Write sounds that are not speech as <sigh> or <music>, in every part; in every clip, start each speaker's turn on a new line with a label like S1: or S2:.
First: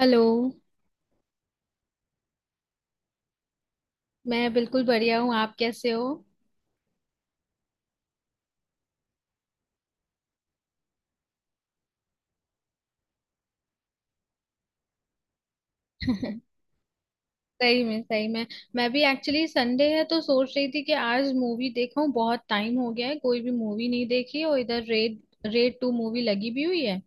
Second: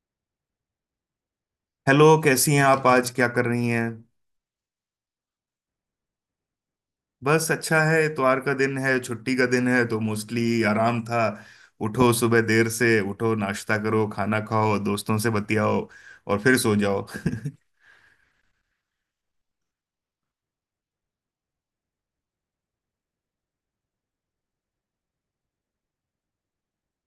S1: Hello.
S2: Hello. कैसी हैं आप? आज क्या कर रही हैं?
S1: मैं बिल्कुल बढ़िया हूँ, आप कैसे हो?
S2: बस अच्छा है। इतवार का दिन है, छुट्टी का दिन है, तो मोस्टली आराम था। उठो, सुबह देर से उठो, नाश्ता करो, खाना खाओ, दोस्तों से बतियाओ और
S1: <laughs>
S2: फिर सो जाओ। <laughs>
S1: सही में, सही में। मैं भी एक्चुअली संडे है तो सोच रही थी कि आज मूवी देखूं, बहुत टाइम हो गया है, कोई भी मूवी नहीं देखी और इधर रेड रेड टू मूवी लगी भी हुई है।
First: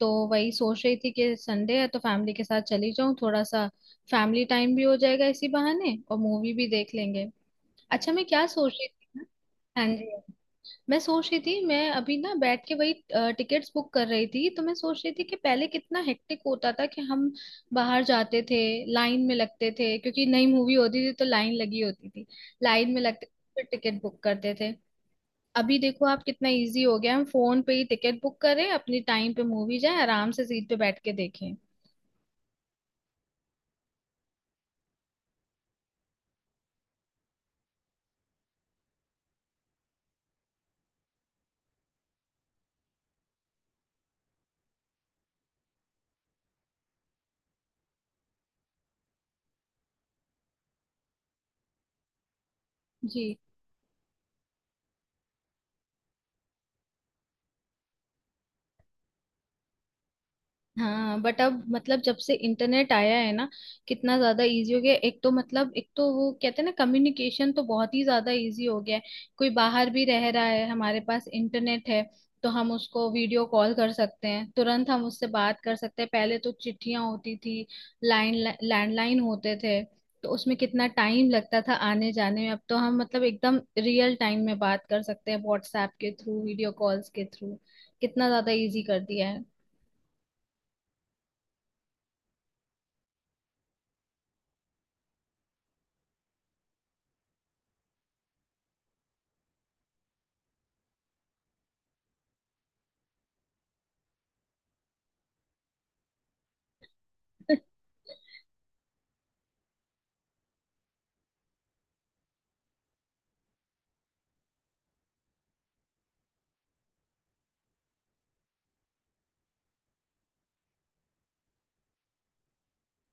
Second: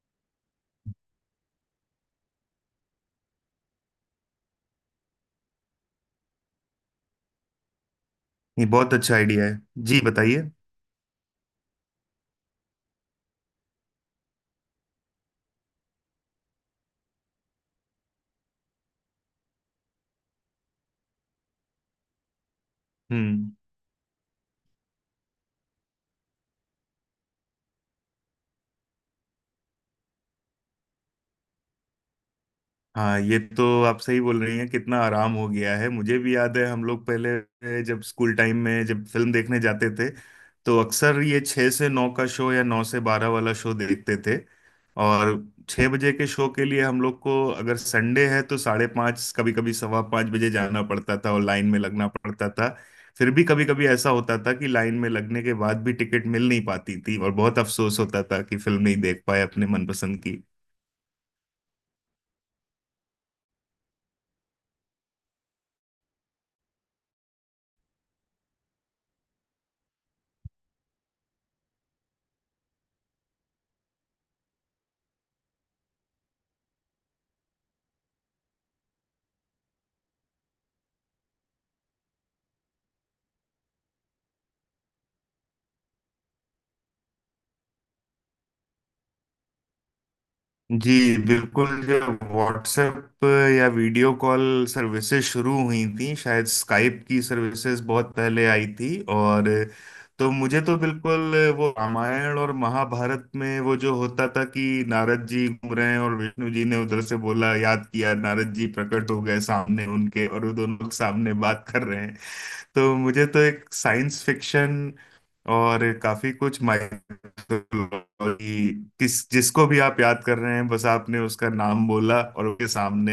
S1: तो वही सोच रही थी कि संडे है तो फैमिली के साथ चली जाऊं, थोड़ा सा फैमिली टाइम भी हो जाएगा इसी बहाने और मूवी भी देख लेंगे। अच्छा, मैं क्या
S2: ये
S1: सोच रही
S2: बहुत
S1: थी
S2: अच्छा
S1: ना।
S2: आइडिया है।
S1: हाँ
S2: जी
S1: जी।
S2: बताइए।
S1: मैं सोच रही थी मैं अभी ना बैठ के वही टिकट्स बुक कर रही थी, तो मैं सोच रही थी कि पहले कितना हेक्टिक होता था कि हम बाहर जाते थे, लाइन में लगते थे क्योंकि नई मूवी होती थी तो लाइन लगी होती थी, लाइन में लगते थे,
S2: हम्म।
S1: फिर टिकट बुक करते थे। अभी देखो आप कितना इजी हो गया, हम फोन पे ही टिकट बुक करें अपनी टाइम पे, मूवी जाए आराम से सीट पे बैठ के देखें।
S2: हाँ, ये तो आप सही बोल रही हैं, कितना आराम हो गया है। मुझे भी याद है, हम लोग पहले जब स्कूल टाइम में जब फिल्म देखने जाते थे तो अक्सर ये 6 से 9 का शो या 9 से 12 वाला शो देखते थे। और 6 बजे के शो के लिए हम लोग को, अगर संडे है तो 5:30, कभी कभी 5:15 बजे जाना पड़ता था और लाइन में लगना पड़ता था।
S1: जी।
S2: फिर भी कभी कभी ऐसा होता था कि लाइन में लगने के बाद भी टिकट मिल नहीं पाती थी और बहुत अफसोस होता था कि फिल्म नहीं देख पाए अपने मनपसंद की।
S1: हाँ, बट अब मतलब जब से इंटरनेट आया है ना, कितना ज्यादा इजी हो गया है। एक तो मतलब एक तो वो कहते हैं ना कम्युनिकेशन तो बहुत ही ज्यादा इजी हो गया है। कोई बाहर भी रह रहा है, हमारे पास इंटरनेट है तो हम उसको वीडियो कॉल कर सकते हैं, तुरंत हम उससे बात कर सकते हैं। पहले तो चिट्ठियां होती थी, लाइन लैंडलाइन होते थे, तो उसमें कितना टाइम लगता था आने जाने में। अब तो हम मतलब एकदम रियल टाइम में बात कर सकते हैं व्हाट्सएप के थ्रू, वीडियो कॉल्स के थ्रू। कितना ज्यादा इजी कर दिया है।
S2: जी बिल्कुल। जब व्हाट्सएप या वीडियो कॉल सर्विसेज शुरू हुई थी, शायद स्काइप की सर्विसेज बहुत पहले आई थी। और तो मुझे तो बिल्कुल वो रामायण और महाभारत में वो जो होता था कि नारद जी घूम रहे हैं और विष्णु जी ने उधर से बोला याद किया, नारद जी प्रकट हो गए सामने उनके और वो दोनों लोग सामने बात कर रहे हैं। तो मुझे तो एक साइंस फिक्शन और काफी कुछ माइथोलॉजी, किस जिसको भी आप याद कर रहे हैं बस आपने उसका नाम बोला और उसके सामने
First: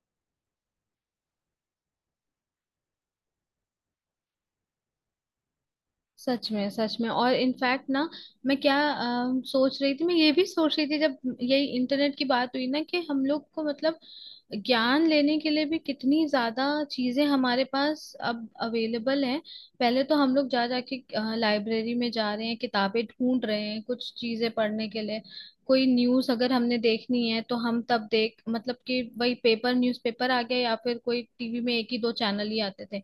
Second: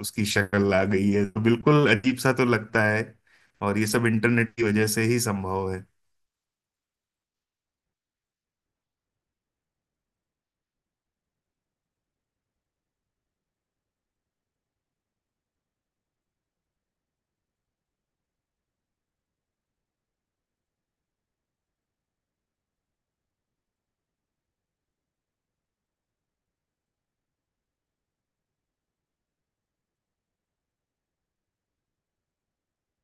S2: उसकी शक्ल आ गई है, तो बिल्कुल अजीब सा तो लगता है। और ये सब इंटरनेट की वजह से ही संभव है।
S1: सच में, सच में। और इनफैक्ट ना, मैं क्या सोच रही थी, मैं ये भी सोच रही थी जब यही इंटरनेट की बात हुई ना कि हम लोग को मतलब ज्ञान लेने के लिए भी कितनी ज्यादा चीजें हमारे पास अब अवेलेबल हैं। पहले तो हम लोग जा जाके लाइब्रेरी में जा रहे हैं, किताबें ढूंढ रहे हैं कुछ चीजें पढ़ने के लिए। कोई न्यूज अगर हमने देखनी है तो हम तब देख मतलब कि वही पेपर न्यूज़पेपर आ गया या फिर कोई टीवी में एक ही दो चैनल ही आते थे,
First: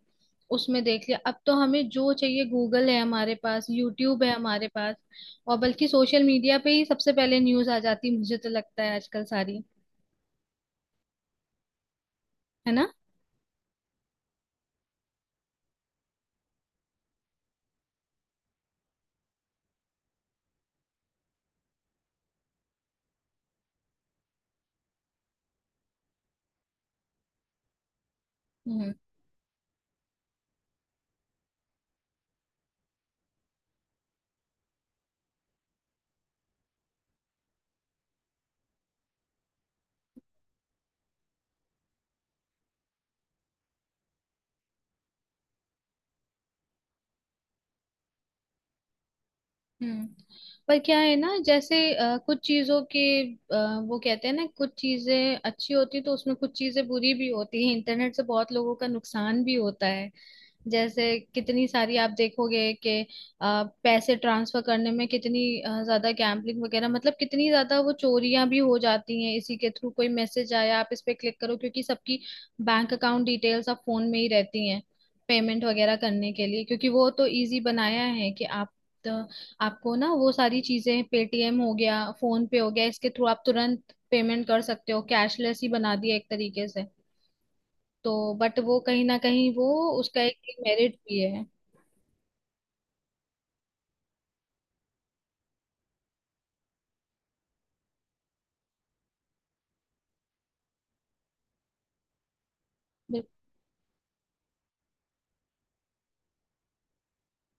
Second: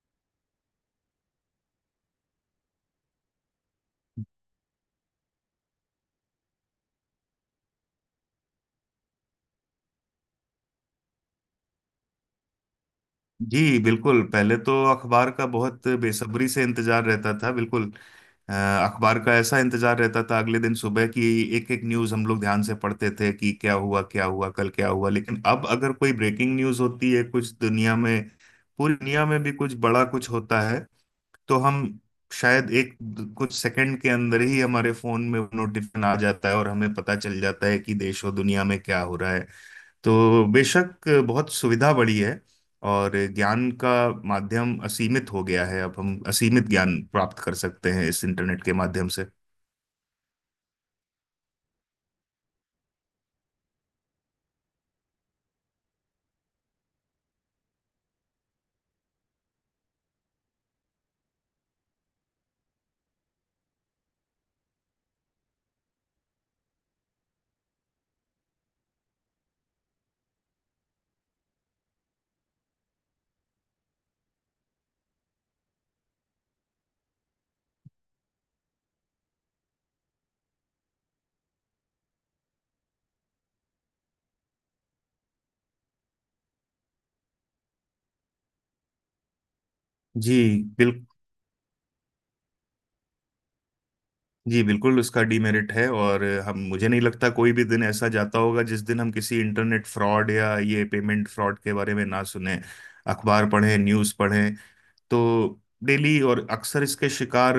S1: उसमें देख लिया। अब तो हमें जो चाहिए गूगल है हमारे पास, यूट्यूब है हमारे पास और बल्कि सोशल मीडिया पे ही सबसे पहले न्यूज आ जाती है, मुझे तो लगता है आजकल सारी, है ना।
S2: जी बिल्कुल, पहले तो अखबार का बहुत बेसब्री से इंतजार रहता था। बिल्कुल अखबार का ऐसा इंतजार रहता था अगले दिन सुबह की। एक एक न्यूज़ हम लोग ध्यान से पढ़ते थे कि क्या हुआ, क्या हुआ कल क्या हुआ। लेकिन अब अगर कोई ब्रेकिंग न्यूज़ होती है कुछ दुनिया में,
S1: हम्म।
S2: पूरी दुनिया में भी कुछ बड़ा कुछ होता है, तो हम शायद एक कुछ सेकंड के अंदर ही हमारे फोन में नोटिफिकेशन आ जाता है और हमें पता चल जाता है कि देश और दुनिया में क्या हो रहा है। तो बेशक बहुत सुविधा बढ़ी है और ज्ञान का माध्यम असीमित हो गया है। अब हम असीमित ज्ञान प्राप्त कर सकते हैं इस इंटरनेट के माध्यम से।
S1: हम्म। पर क्या है ना, जैसे कुछ चीजों के वो कहते हैं ना कुछ चीजें अच्छी होती तो उसमें कुछ चीजें बुरी भी होती है। इंटरनेट से बहुत लोगों का नुकसान भी होता है। जैसे कितनी सारी आप देखोगे कि पैसे ट्रांसफर करने में कितनी ज्यादा गैम्बलिंग वगैरह मतलब कितनी ज्यादा वो चोरियां भी हो जाती हैं इसी के थ्रू। कोई मैसेज आया आप इस पे क्लिक करो, क्योंकि सबकी बैंक अकाउंट डिटेल्स अब फोन में ही रहती हैं पेमेंट वगैरह करने के लिए। क्योंकि वो तो इजी बनाया है कि आप, तो आपको ना वो सारी चीजें पेटीएम हो गया, फोन पे हो गया, इसके थ्रू आप तुरंत पेमेंट कर सकते हो, कैशलेस ही बना दिया एक तरीके से। तो बट वो कहीं ना कहीं वो उसका
S2: जी
S1: एक
S2: बिल
S1: मेरिट भी है।
S2: जी बिल्कुल, उसका डीमेरिट है। और हम, मुझे नहीं लगता कोई भी दिन ऐसा जाता होगा जिस दिन हम किसी इंटरनेट फ्रॉड या ये पेमेंट फ्रॉड के बारे में ना सुने,
S1: बिल-
S2: अखबार पढ़ें, न्यूज़ पढ़ें। तो डेली, और अक्सर इसके शिकार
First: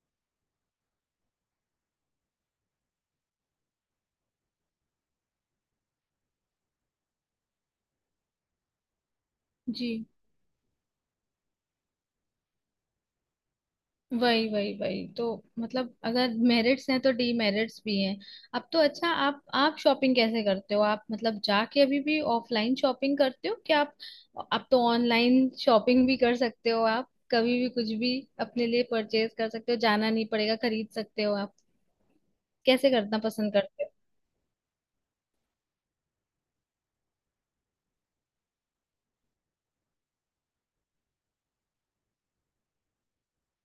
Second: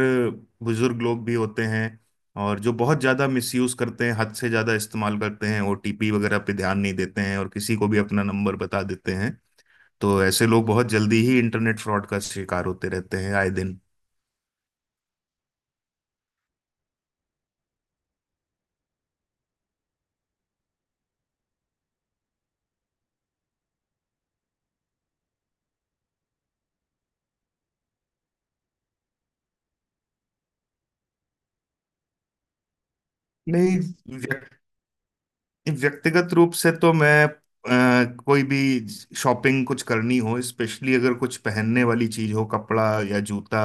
S2: बुजुर्ग लोग भी होते हैं, और जो बहुत ज़्यादा मिसयूज़ करते हैं, हद से ज़्यादा इस्तेमाल करते हैं, ओटीपी वगैरह पे ध्यान नहीं देते हैं और किसी को भी अपना नंबर बता देते हैं।
S1: जी।
S2: तो ऐसे लोग बहुत जल्दी ही इंटरनेट फ्रॉड का शिकार होते रहते हैं आए दिन।
S1: वही, वही, वही तो। मतलब अगर मेरिट्स हैं तो डीमेरिट्स भी हैं। अब तो अच्छा, आप शॉपिंग कैसे करते हो? आप मतलब जाके अभी भी ऑफलाइन शॉपिंग करते हो क्या आप? आप तो ऑनलाइन शॉपिंग भी कर सकते हो, आप कभी भी कुछ भी अपने लिए परचेज कर सकते हो, जाना नहीं पड़ेगा खरीद सकते हो आप। कैसे करना पसंद
S2: नहीं,
S1: करते हो?
S2: व्यक्तिगत रूप से तो मैं कोई भी शॉपिंग कुछ करनी हो, स्पेशली अगर कुछ पहनने वाली चीज हो, कपड़ा या जूता,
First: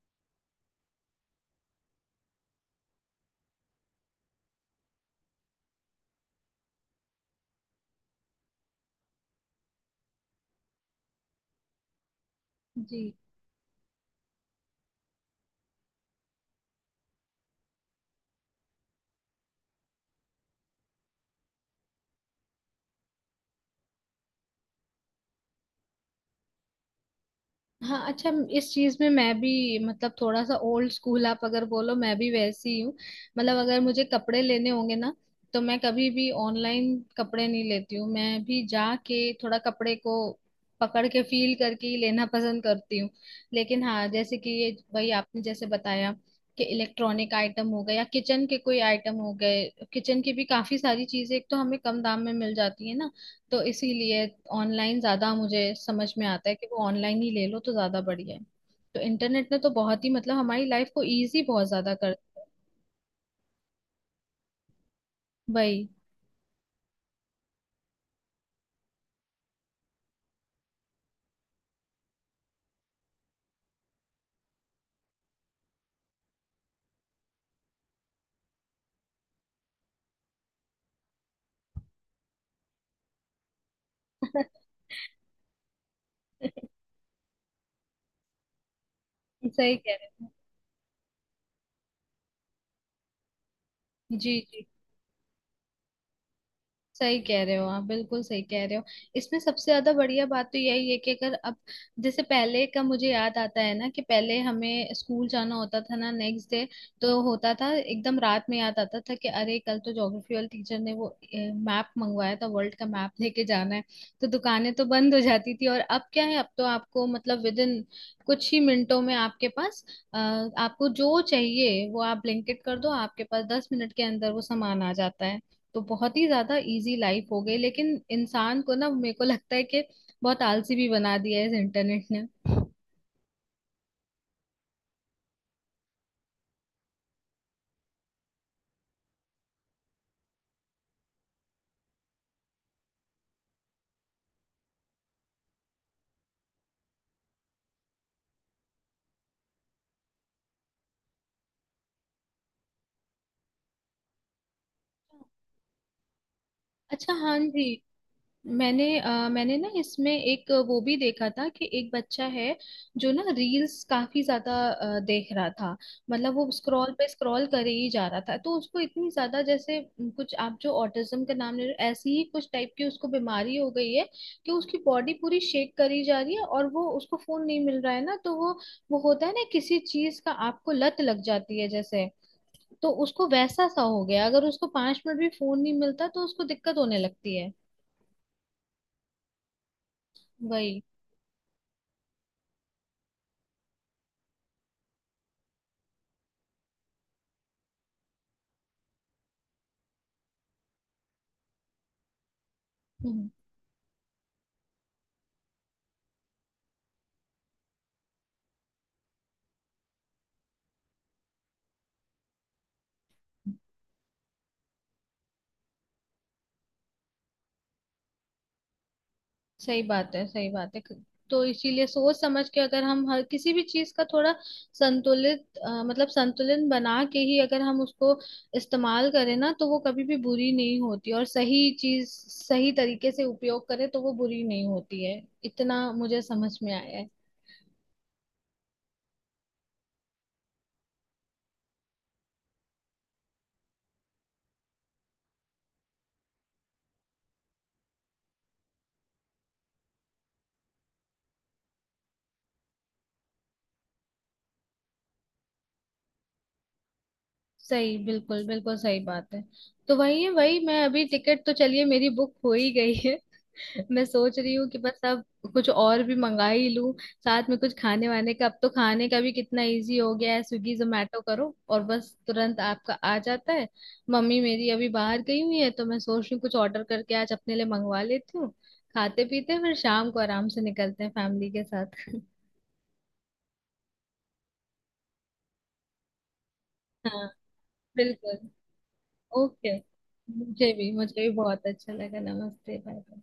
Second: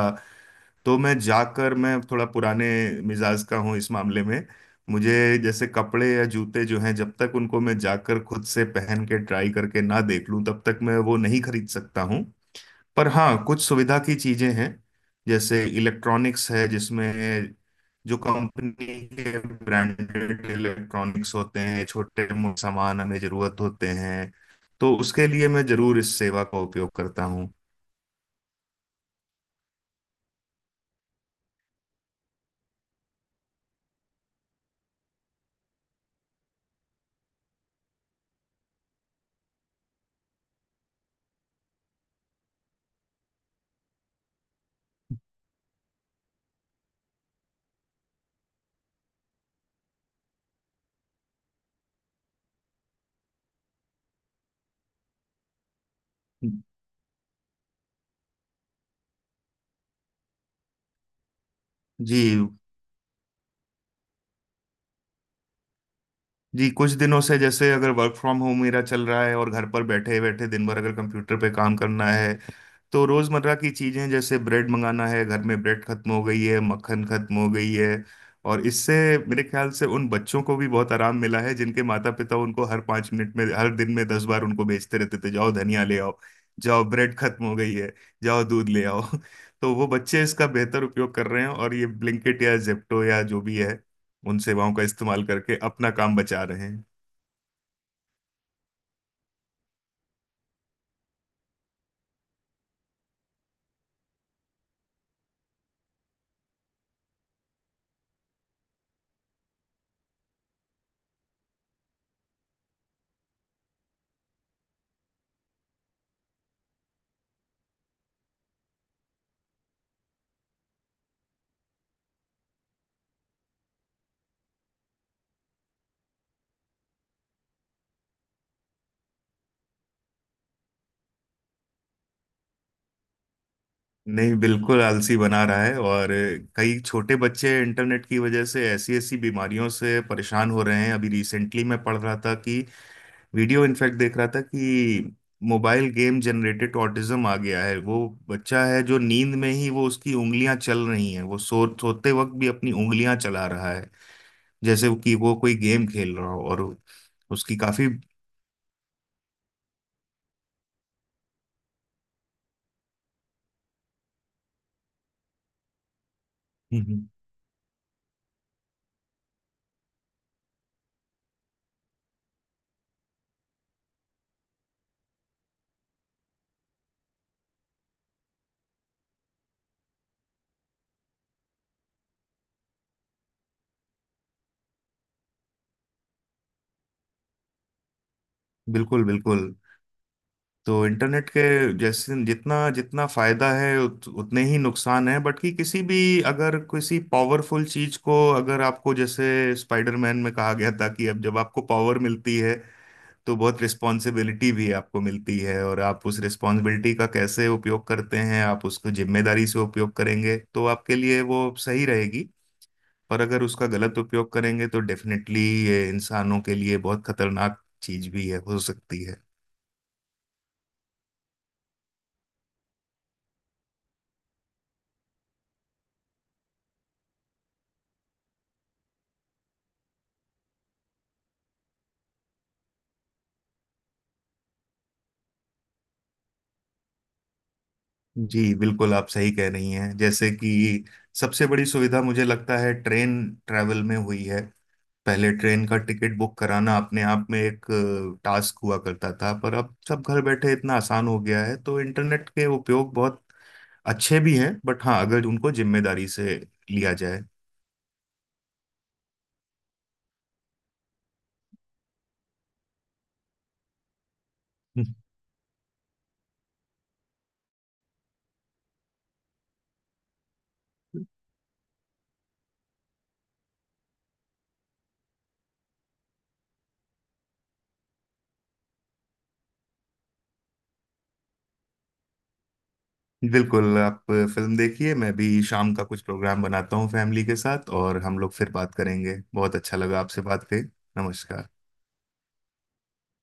S2: तो मैं जाकर, मैं थोड़ा पुराने मिजाज का हूँ इस मामले में। मुझे जैसे कपड़े या जूते जो हैं, जब तक उनको मैं जाकर खुद से पहन के ट्राई करके ना देख लूं, तब तक मैं वो नहीं खरीद सकता हूँ। पर
S1: जी,
S2: हाँ, कुछ सुविधा की चीजें हैं, जैसे इलेक्ट्रॉनिक्स है, जिसमें जो कंपनी के ब्रांडेड इलेक्ट्रॉनिक्स होते हैं, छोटे मोटे सामान हमें जरूरत होते हैं, तो उसके लिए मैं जरूर इस सेवा का उपयोग करता हूँ।
S1: हाँ अच्छा। इस चीज में मैं भी मतलब थोड़ा सा ओल्ड स्कूल, आप अगर बोलो, मैं भी वैसी ही हूँ। मतलब अगर मुझे कपड़े लेने होंगे ना, तो मैं कभी भी ऑनलाइन कपड़े नहीं लेती हूँ, मैं भी जाके थोड़ा कपड़े को पकड़ के फील करके ही लेना पसंद करती हूँ। लेकिन हाँ, जैसे कि ये वही आपने जैसे बताया कि इलेक्ट्रॉनिक आइटम हो गए या किचन के कोई आइटम हो गए, किचन की भी काफी सारी चीजें, एक तो हमें कम दाम में मिल जाती है ना, तो इसीलिए ऑनलाइन ज्यादा मुझे समझ में आता है कि वो ऑनलाइन ही ले लो तो ज्यादा बढ़िया है। तो इंटरनेट ने तो बहुत ही मतलब हमारी लाइफ को इजी बहुत ज्यादा कर दिया
S2: जी।
S1: है। वही।
S2: जी, कुछ दिनों से जैसे अगर वर्क फ्रॉम होम मेरा चल रहा है और घर पर बैठे बैठे दिन भर अगर कंप्यूटर पे काम करना है, तो रोजमर्रा की चीजें जैसे ब्रेड मंगाना है, घर में ब्रेड खत्म हो गई है, मक्खन खत्म हो गई है। और इससे मेरे ख्याल से उन बच्चों को भी बहुत आराम मिला है, जिनके माता पिता उनको हर 5 मिनट में, हर दिन में 10 बार उनको भेजते रहते थे, जाओ धनिया ले आओ, जाओ ब्रेड खत्म हो गई है, जाओ दूध ले आओ। <laughs> तो
S1: सही
S2: वो
S1: कह
S2: बच्चे
S1: रहे हैं।
S2: इसका बेहतर उपयोग कर रहे हैं और ये ब्लिंकिट या जेप्टो या जो भी है,
S1: जी,
S2: उन
S1: जी।
S2: सेवाओं का इस्तेमाल करके अपना काम बचा रहे।
S1: सही कह रहे हो आप, बिल्कुल सही कह रहे हो। इसमें सबसे ज्यादा बढ़िया बात तो यही है कि अगर अब जैसे, पहले का मुझे याद आता है ना कि पहले हमें स्कूल जाना होता था ना नेक्स्ट डे, तो होता था एकदम रात में याद आता था कि अरे कल तो ज्योग्राफी वाले टीचर ने वो मैप मंगवाया था, वर्ल्ड का मैप लेके जाना है। तो दुकानें तो बंद हो जाती थी। और अब क्या है, अब तो आपको मतलब विद इन कुछ ही मिनटों में आपके पास आपको जो चाहिए वो आप ब्लिंकिट कर दो, आपके पास 10 मिनट के अंदर वो सामान आ जाता है। तो बहुत ही ज्यादा इजी लाइफ हो गई, लेकिन इंसान को ना मेरे को लगता है कि बहुत आलसी भी बना दिया है इस इंटरनेट ने।
S2: नहीं, बिल्कुल आलसी बना रहा है। और कई छोटे बच्चे इंटरनेट की वजह से ऐसी ऐसी बीमारियों से परेशान हो रहे हैं। अभी रिसेंटली मैं पढ़ रहा था कि, वीडियो इनफैक्ट देख रहा था कि, मोबाइल गेम जनरेटेड ऑटिज्म आ गया है। वो बच्चा है जो नींद में ही वो उसकी उंगलियां चल रही हैं, वो सोते वक्त भी अपनी उंगलियां चला रहा है जैसे कि वो कोई गेम खेल रहा हो। और
S1: अच्छा, हाँ
S2: उसकी
S1: जी।
S2: काफी
S1: मैंने मैंने ना इसमें एक वो भी देखा था कि एक बच्चा है जो ना रील्स काफी ज्यादा देख रहा था, मतलब वो स्क्रॉल
S2: हम्म।
S1: पे स्क्रॉल करे ही जा रहा था, तो उसको इतनी ज्यादा जैसे कुछ आप जो ऑटिज्म का नाम ले रहे हो ऐसी ही कुछ टाइप की उसको बीमारी हो गई है कि उसकी बॉडी पूरी शेक करी जा रही है और वो, उसको फोन नहीं मिल रहा है ना तो वो होता है ना किसी चीज का आपको लत लग जाती है जैसे, तो उसको वैसा सा हो गया। अगर उसको 5 मिनट भी फोन नहीं मिलता तो उसको दिक्कत होने लगती है।
S2: बिल्कुल बिल्कुल।
S1: वही।
S2: तो इंटरनेट के जैसे जितना जितना फायदा है, उतने ही नुकसान है। बट कि किसी भी, अगर किसी पावरफुल चीज को, अगर आपको जैसे स्पाइडरमैन में कहा गया था कि अब जब आपको पावर मिलती है,
S1: हम्म।
S2: तो बहुत रिस्पॉन्सिबिलिटी भी आपको मिलती है, और आप उस रिस्पॉन्सिबिलिटी का कैसे उपयोग करते हैं, आप उसको जिम्मेदारी से उपयोग करेंगे तो आपके लिए वो सही रहेगी। पर अगर उसका गलत उपयोग करेंगे, तो डेफिनेटली ये इंसानों के लिए बहुत खतरनाक चीज भी है, हो सकती है।
S1: सही बात है, सही बात है। तो इसीलिए सोच समझ के अगर हम हर किसी भी चीज का थोड़ा संतुलित अ, मतलब संतुलन बना के ही अगर हम उसको इस्तेमाल करें ना तो वो कभी भी बुरी नहीं होती, और सही चीज सही तरीके से उपयोग करें तो वो बुरी नहीं होती है, इतना मुझे समझ में आया है।
S2: जी बिल्कुल, आप सही कह रही हैं। जैसे कि सबसे बड़ी सुविधा मुझे लगता है ट्रेन ट्रैवल में हुई है। पहले ट्रेन का टिकट बुक कराना अपने आप में एक टास्क हुआ करता था, पर अब सब घर बैठे इतना आसान हो गया है। तो इंटरनेट के उपयोग बहुत अच्छे भी हैं, बट हाँ, अगर उनको जिम्मेदारी से लिया जाए।
S1: सही, बिल्कुल बिल्कुल सही बात है। तो वही है, वही मैं अभी टिकट तो चलिए मेरी बुक हो ही गई है, मैं सोच रही हूँ कि बस
S2: <laughs>
S1: अब कुछ और भी मंगा ही लूं साथ में, कुछ खाने वाने का। अब तो खाने का भी कितना इजी हो गया है, स्विगी जोमेटो करो और बस तुरंत आपका आ जाता है। मम्मी मेरी अभी बाहर गई हुई है तो मैं सोच रही हूँ कुछ ऑर्डर करके आज अपने लिए मंगवा लेती हूँ, खाते पीते हैं, फिर शाम को आराम से निकलते हैं फैमिली के साथ। <laughs>
S2: बिल्कुल, आप फिल्म देखिए, मैं भी शाम का कुछ प्रोग्राम बनाता हूँ फैमिली
S1: हाँ,
S2: के साथ, और हम लोग
S1: बिल्कुल।
S2: फिर बात करेंगे। बहुत
S1: ओके,
S2: अच्छा लगा आपसे बात करें।
S1: मुझे भी, मुझे भी
S2: नमस्कार।
S1: बहुत अच्छा लगा। नमस्ते, बाय।